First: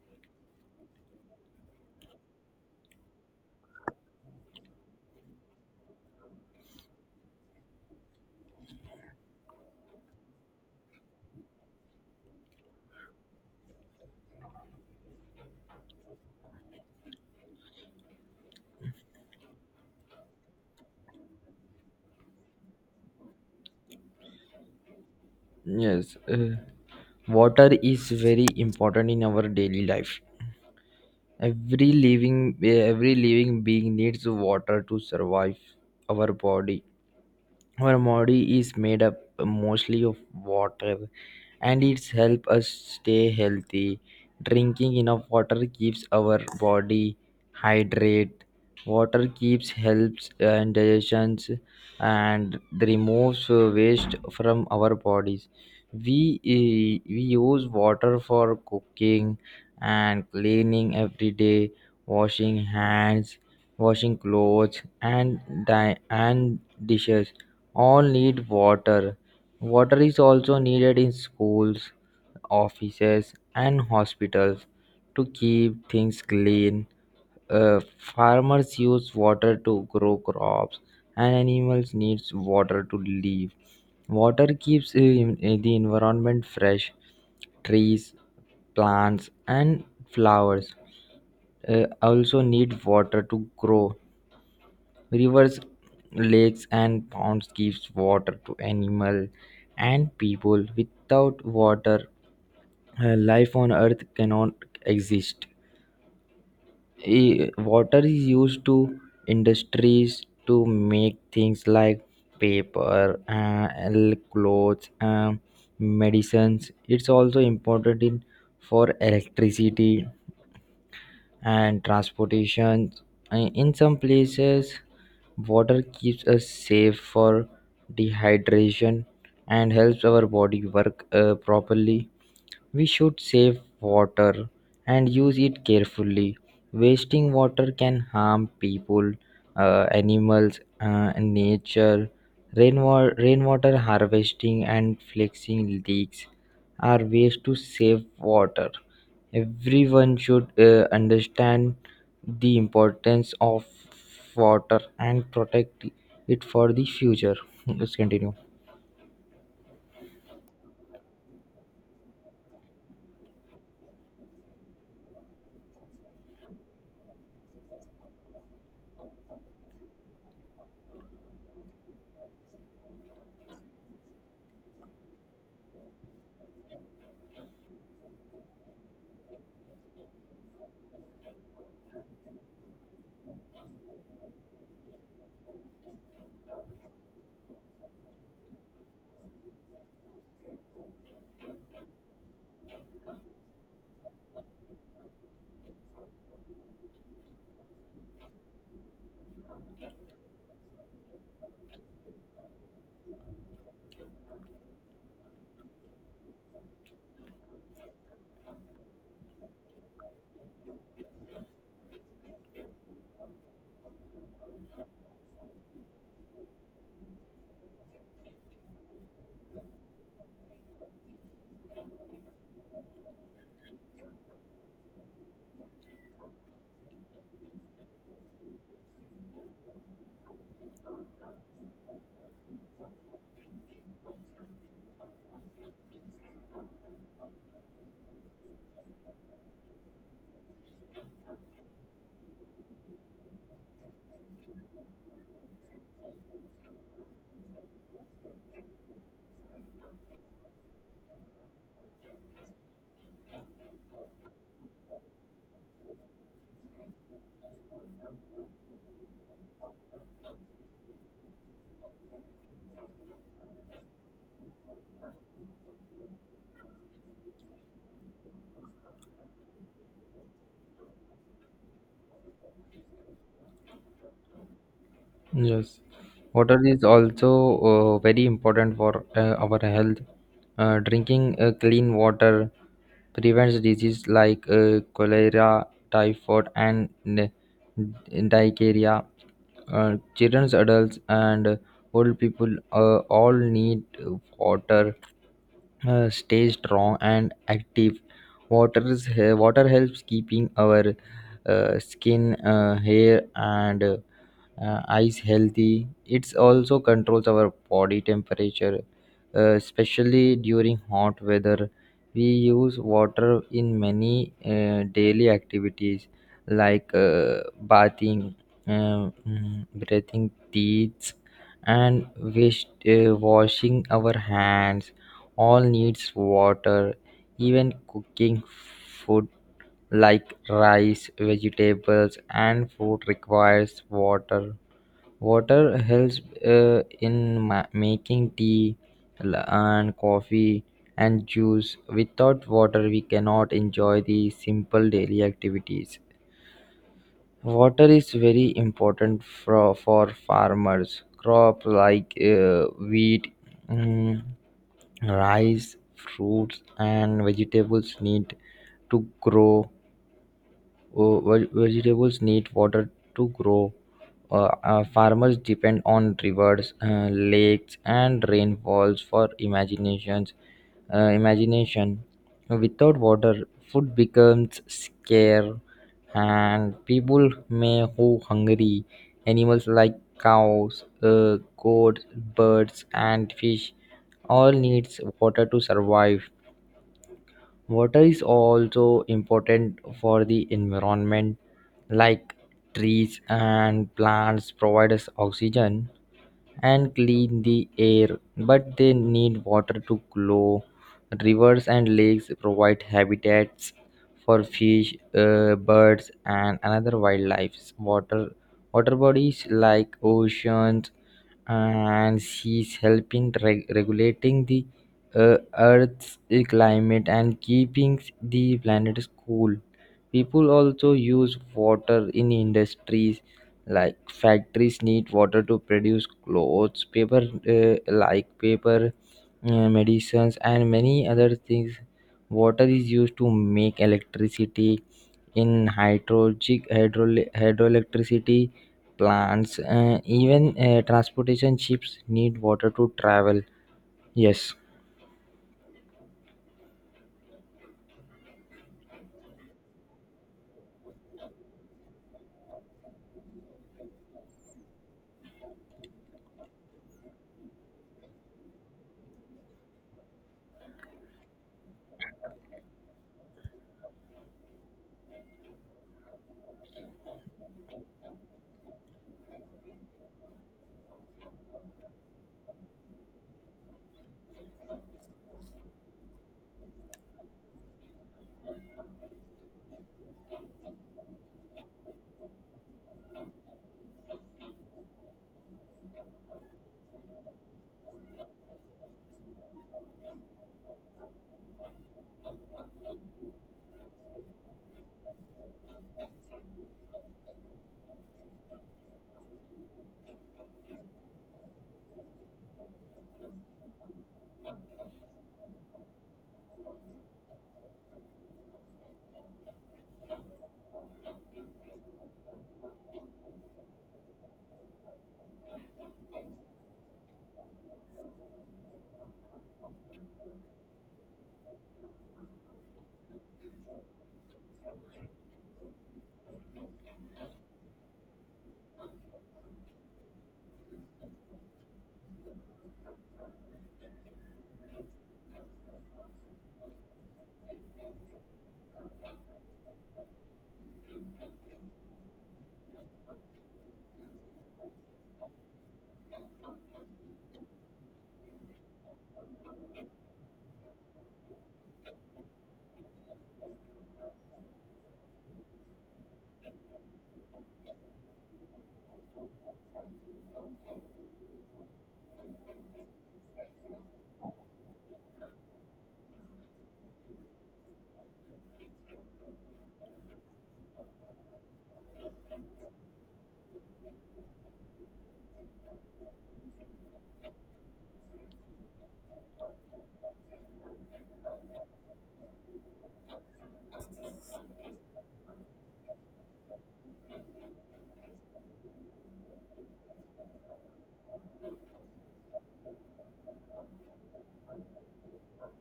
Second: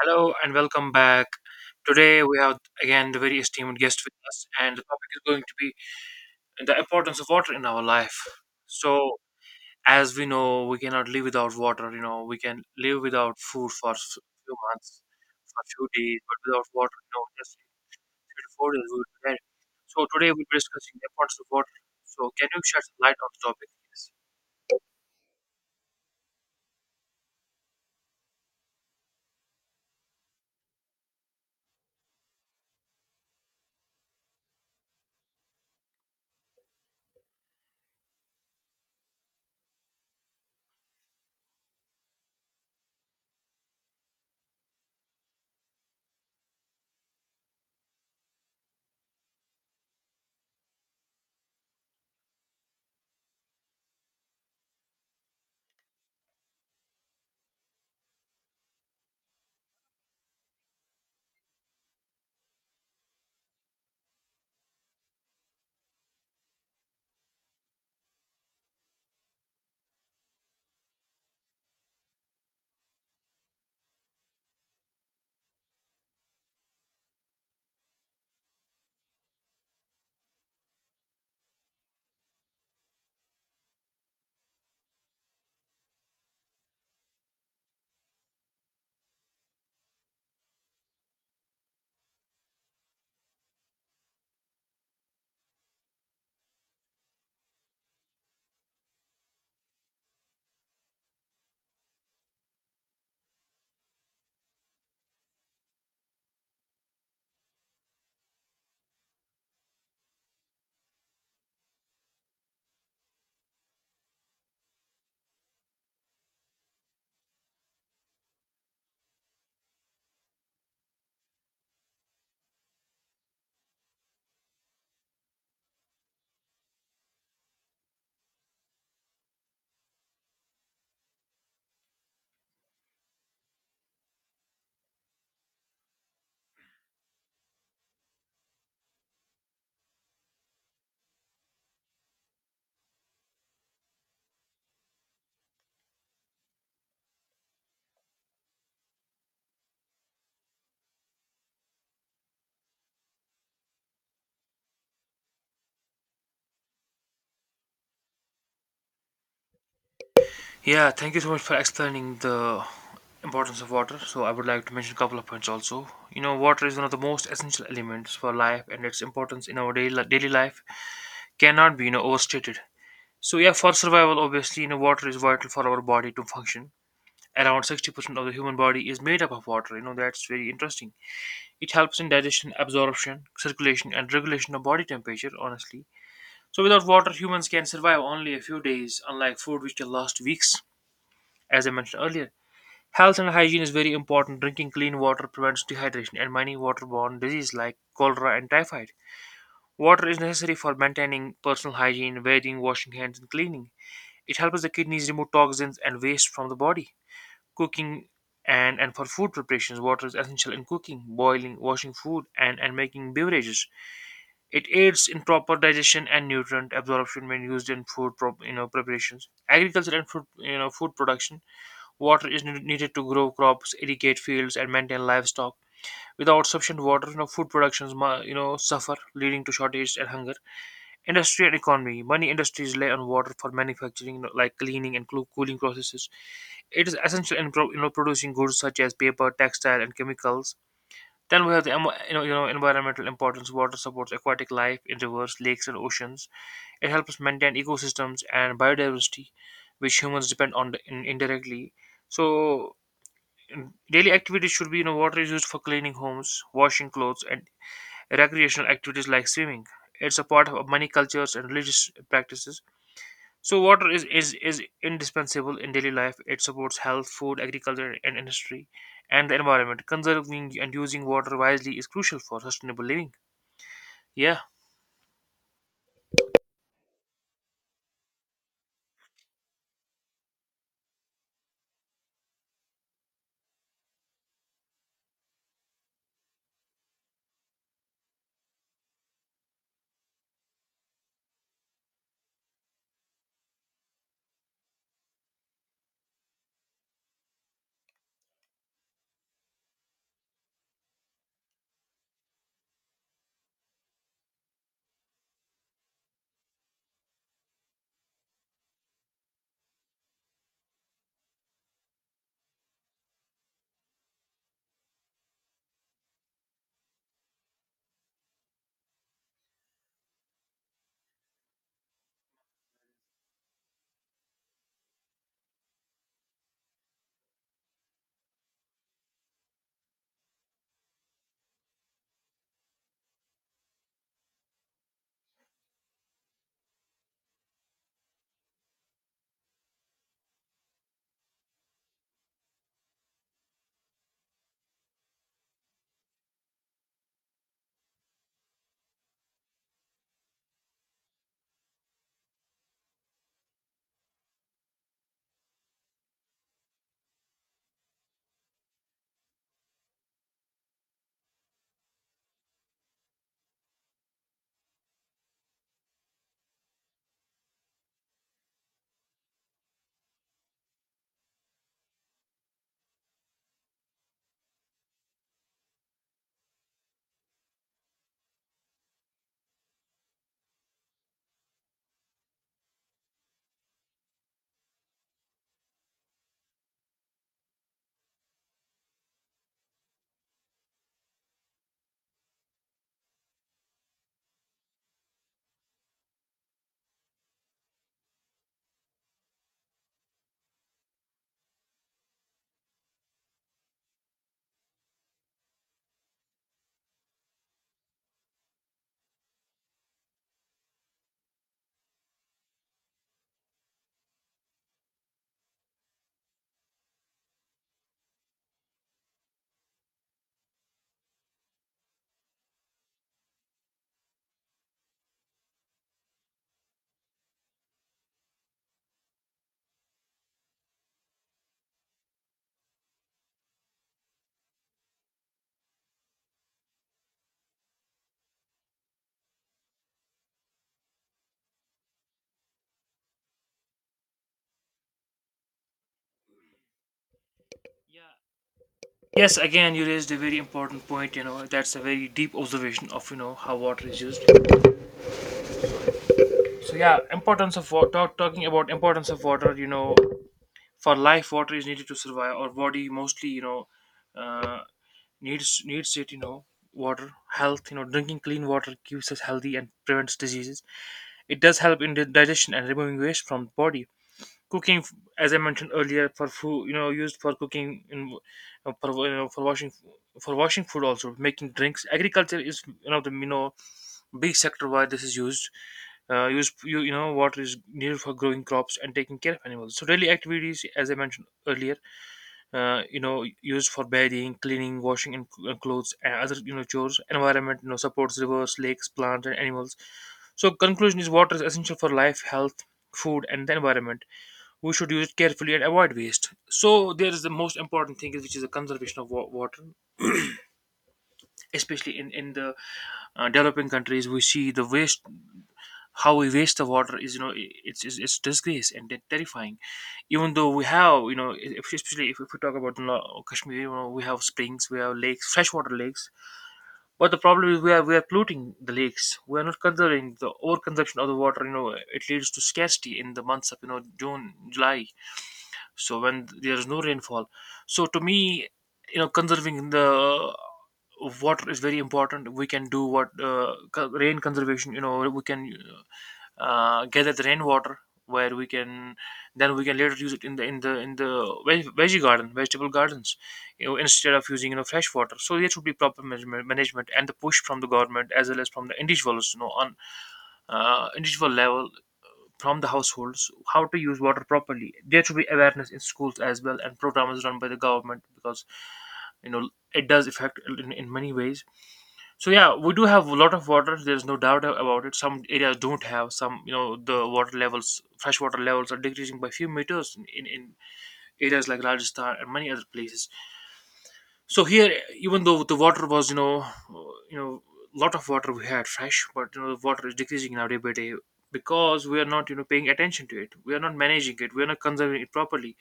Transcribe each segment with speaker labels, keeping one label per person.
Speaker 1: Hello and welcome back. Today we have again the very esteemed guest with us, and the topic is going to be the importance of water in our life. So, as we know, we cannot live without water. We can live without food for a few months, for a few days, but without water, just in 3 to 4 days we would be dead. So, today we'll be discussing the importance of water. So, can you shed some light on the topic?
Speaker 2: Yes, water is very important in our daily life. Every living being needs water to survive. our body our body is made up mostly of water, and it's help us stay healthy. Drinking enough water keeps our body hydrate. Water keeps helps and digestions and removes waste from our bodies. We use water for cooking and cleaning every day. Washing hands, washing clothes, and and dishes all need water. Water is also needed in schools, offices, and hospitals to keep things clean. Farmers use water to grow crops, and animals need water to live. Water keeps the environment fresh. Trees, plants, and flowers also need water to grow. Rivers, lakes, and ponds gives water to animal and people. Without water, life on Earth cannot exist. Water is used to industries to make things like paper, and clothes, medicines. It's also important in for electricity and transportation. In some places, water keeps us safe for dehydration and helps our body work properly. We should save water and use it carefully. Wasting water can harm people, animals, and nature. Rainwater harvesting and fixing leaks are ways to save water. Everyone should understand the importance of water and protect it for the future. Let's continue.
Speaker 1: Yeah, thank you so much for explaining the importance of water. So I would like to mention a couple of points also. Water is one of the most essential elements for life, and its importance in our daily life cannot be overstated. So yeah, for survival, obviously, water is vital for our body to function. Around 60% of the human body is made up of water. That's very interesting. It helps in digestion, absorption, circulation, and regulation of body temperature. Honestly, so without water, humans can survive only a few days, unlike food, which can last weeks. As I mentioned earlier. Health and hygiene is very important. Drinking clean water prevents dehydration and many waterborne diseases like cholera and typhoid. Water is necessary for maintaining personal hygiene, bathing, washing hands, and cleaning. It helps the kidneys remove toxins and waste from the body. Cooking, and for food preparations, water is essential in cooking, boiling, washing food, and making beverages. It aids in proper digestion and nutrient absorption when used in food preparations. Agriculture and food production. Water is needed to grow crops, irrigate fields, and maintain livestock. Without sufficient water, food productions suffer, leading to shortage and hunger. Industry and economy: many industries rely on water for manufacturing, like cleaning and cooling processes. It is essential in producing goods such as paper, textile, and chemicals. Then we have the environmental importance. Water supports aquatic life in rivers, lakes, and oceans. It helps us maintain ecosystems and biodiversity, which humans depend on indirectly. So daily activities should be, water is used for cleaning homes, washing clothes, and recreational activities like swimming. It's a part of many cultures and religious practices. So water is indispensable in daily life. It supports health, food, agriculture, and industry, and the environment. Conserving and using water wisely is crucial for sustainable living. Yeah.
Speaker 2: Yes, water is also very important for our health. Drinking clean water prevents disease like cholera, typhoid, and diarrhea. Children, adults, and old people all need water stay strong and active. Water helps keeping our skin, hair, and eyes healthy. It also controls our body temperature, especially during hot weather. We use water in many daily activities like bathing, breathing teeth, and washing our hands. All needs water, even cooking food like rice, vegetables, and fruit requires water. Water helps making tea and coffee and juice. Without water, we cannot enjoy the simple daily activities. Water is very important for farmers. Crop like wheat, mm, rice, fruits, and vegetables need to grow. Vegetables need water to grow. Farmers depend on rivers, lakes, and rainfalls for imagination. Without water, food becomes scarce, and people may go hungry. Animals like cows, goats, birds, and fish all needs water to survive. Water is also important for the environment, like trees and plants provide us oxygen and clean the air, but they need water to grow. Rivers and lakes provide habitats for fish, birds, and another wildlife. Water bodies like oceans and seas help in regulating the Earth's climate and keeping the planet cool. People also use water in industries like factories need water to produce clothes, paper, uh, like paper medicines, and many other things. Water is used to make electricity in hydrogic hydro hydroelectricity plants. Even transportation ships need water to travel. Yes,
Speaker 1: Yes, again, you raised a very important point. That's a very deep observation of how water is used. So yeah, importance of water. Talking about importance of water. For life, water is needed to survive. Our body mostly uh, needs it, water. Health. Drinking clean water keeps us healthy and prevents diseases. It does help in the digestion and removing waste from the body. Cooking, as I mentioned earlier, for food, used for cooking in, for washing for washing food, also making drinks. Agriculture is one of the big sector where this is used. Use you, you know Water is needed for growing crops and taking care of animals. So daily activities, as I mentioned earlier, used for bathing, cleaning, washing, and clothes, and other chores. Environment, supports rivers, lakes, plants, and animals. So conclusion is water is essential for life, health, food, and the environment. We should use it carefully and avoid waste. So there is the most important thing which is the conservation of water, especially in the developing countries. We see the waste, how we waste the water is, it's disgrace and terrifying. Even though we have especially if we talk about Kashmir. We have springs, we have lakes, freshwater lakes. But the problem is we are polluting the lakes, we are not conserving. The overconsumption of the water, it leads to scarcity in the months of June, July. So when there's no rainfall, so to me, conserving the water is very important. We can do what, rain conservation. We can gather the rainwater where we can, then we can later use it in the veg- veggie garden vegetable gardens, instead of using fresh water. So there should be proper management and the push from the government as well as from the individuals, on individual level, from the households, how to use water properly. There should be awareness in schools as well, and programs run by the government, because it does affect in many ways. So yeah, we do have a lot of water, there's no doubt about it. Some areas don't have some, the water levels, freshwater levels are decreasing by few meters in areas like Rajasthan and many other places. So here, even though the water was uh, you know lot of water we had fresh, but the water is decreasing now, day by day. Because we are not paying attention to it, we are not managing it, we are not conserving it properly.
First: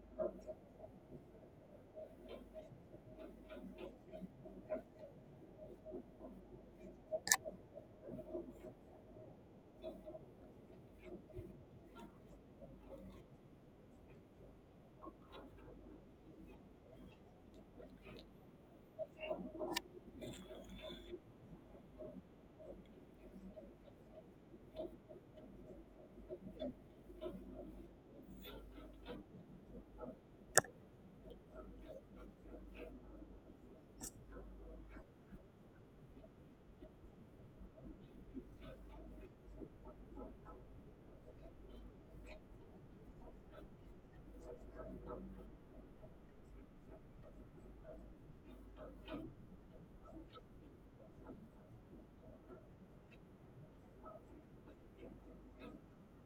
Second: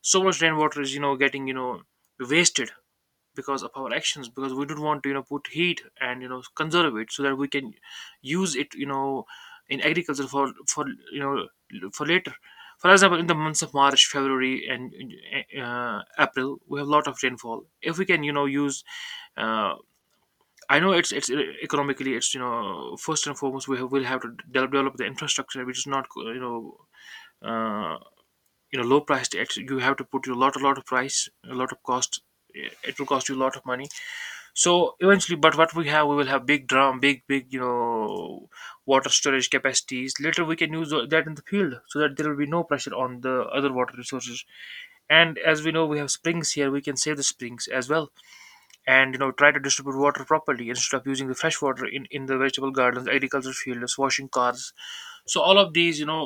Speaker 1: So much rainwater is getting wasted because of our actions, because we don't want to put heat and conserve it so that we can use it, in agriculture for you know for later. For example, in the months of March, February, and April, we have a lot of rainfall. If we can use, uh, I know it's economically it's, first and foremost, will have to develop the infrastructure, which is not uh, low priced. Actually, you have to put a lot of price, a lot of cost, it will cost you a lot of money. So eventually, but what we have, we will have big drum, big water storage capacities, later we can use that in the field so that there will be no pressure on the other water resources. And as we know, we have springs here, we can save the springs as well. And try to distribute water properly instead of using the fresh water in the vegetable gardens, agriculture fields, washing cars. So all of these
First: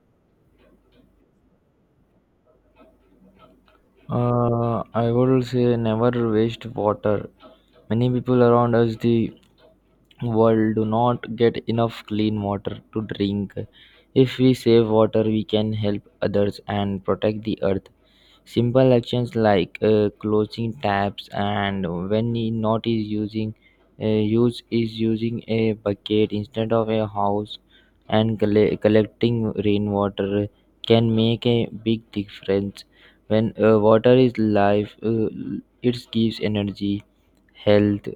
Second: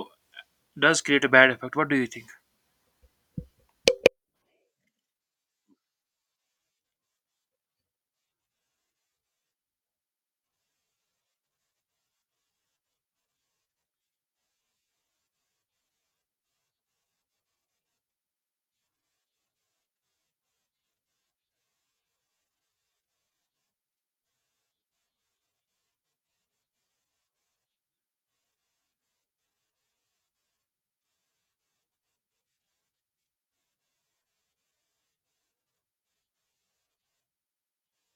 Speaker 1: does create a bad effect. What do you think?
Speaker 2: I would say never waste water. Many people around us, the world, do not get enough clean water to drink. If we save water, we can help others and protect the earth. Simple actions like closing taps and when not is using, use is using a bucket instead of a house, and collecting rainwater can make a big difference. When Water is life. It gives energy, health,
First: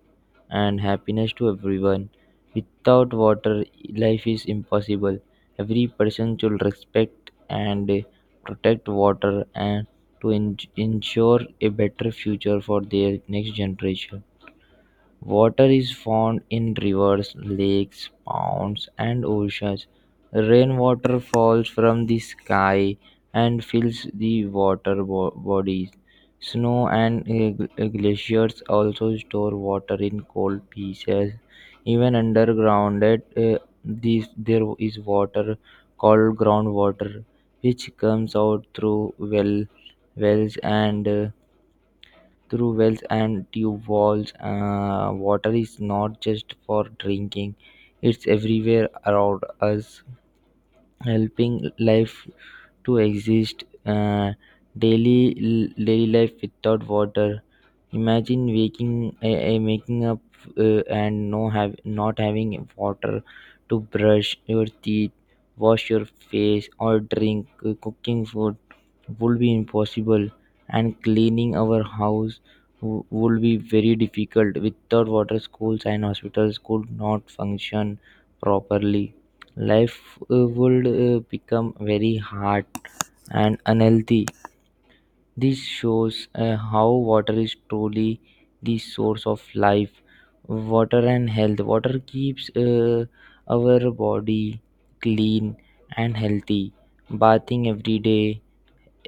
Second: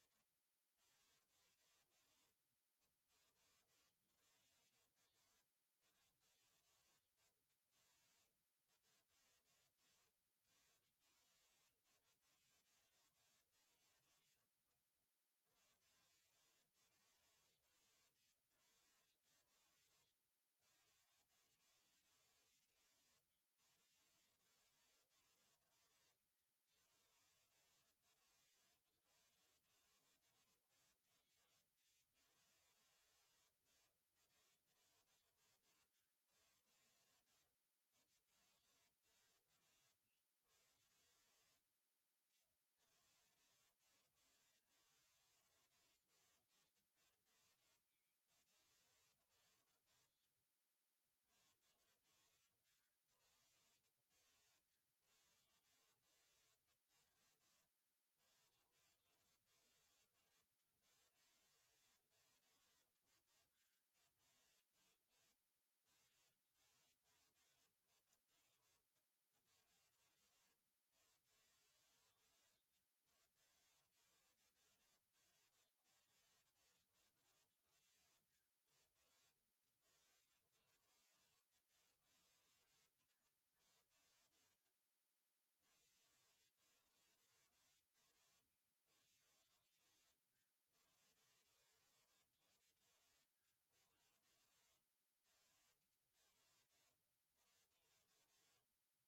Speaker 2: and happiness to everyone. Without water, life is impossible. Every person should respect and protect water and ensure a better future for their next generation. Water is found in rivers, lakes, ponds, and oceans. Rainwater falls from the sky and fills the water bodies. Snow and glaciers also store water in cold pieces. Even underground, there is water called groundwater, which comes out through wells and through wells and tube walls. Water is not just for drinking, it's everywhere around us, helping life to exist. Daily life without water, imagine waking making up and no have not having water to brush your teeth, wash your face, or drink. Cooking food would be impossible, and cleaning our house would be very difficult. Without water, schools and hospitals could not function properly. Life would become very hard and unhealthy. This shows how water is truly the source of life. Water and health. Water keeps our body clean and healthy. Bathing every day,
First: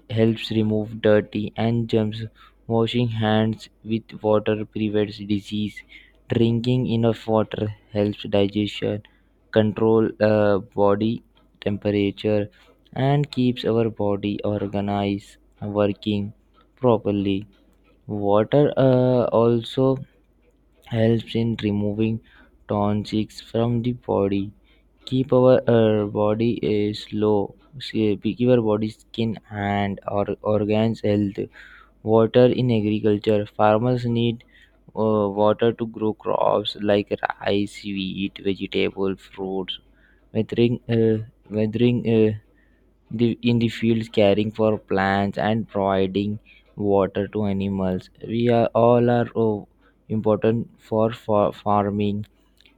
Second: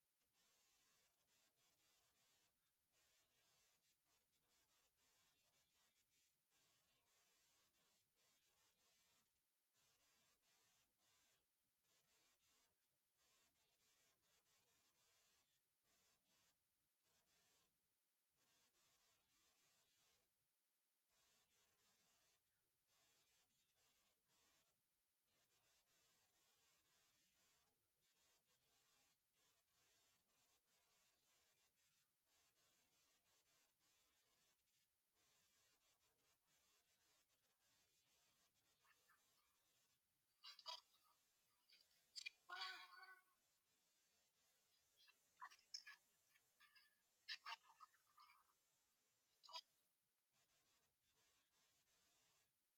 Speaker 2: helps remove dirty and germs. Washing hands with water prevents disease. Drinking enough water helps digestion, control body temperature, and keeps our body organized, working properly. Water also helps in removing toxins from the body, keep our body is low say, we keep our body skin and or organs healthy. Water in agriculture, farmers need water to grow crops like rice, wheat, vegetable, fruits. weathering uh, Weathering in the fields, caring for plants, and providing water to animals, we are all are important for farming.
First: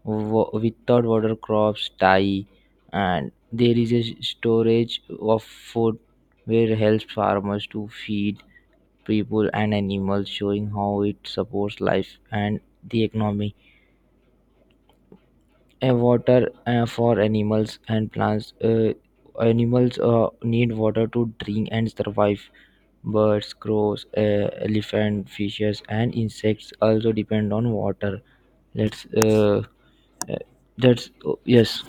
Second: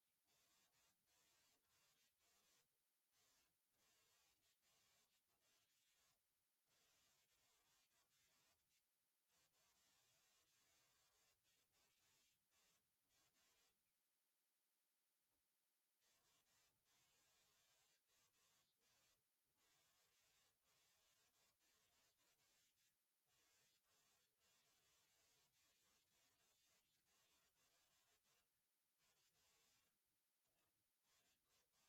Speaker 2: Without water, crops die, and there is a storage of food, where helps farmers to feed people and animals, showing how it supports life and the economy. A water for animals and plants. Animals need water to drink and survive. Birds, crows, elephant, fishes, and insects also depend on water. Let's uh, that's oh, yes.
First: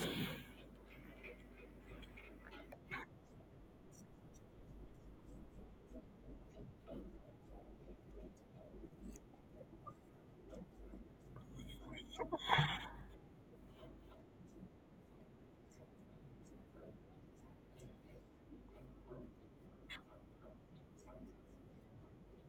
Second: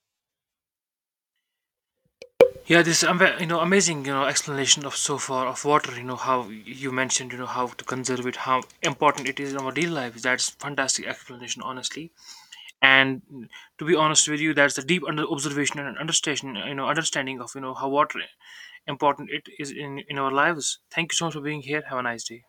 Speaker 1: Yeah, this amazing explanation of so far of water. You know how you mentioned how to conserve it, how important it is in our daily lives. That's fantastic explanation, honestly. And to be honest with you, that's the deep under observation and understanding. Understanding of how water important it is in our lives. Thank you so much for being here. Have a nice day.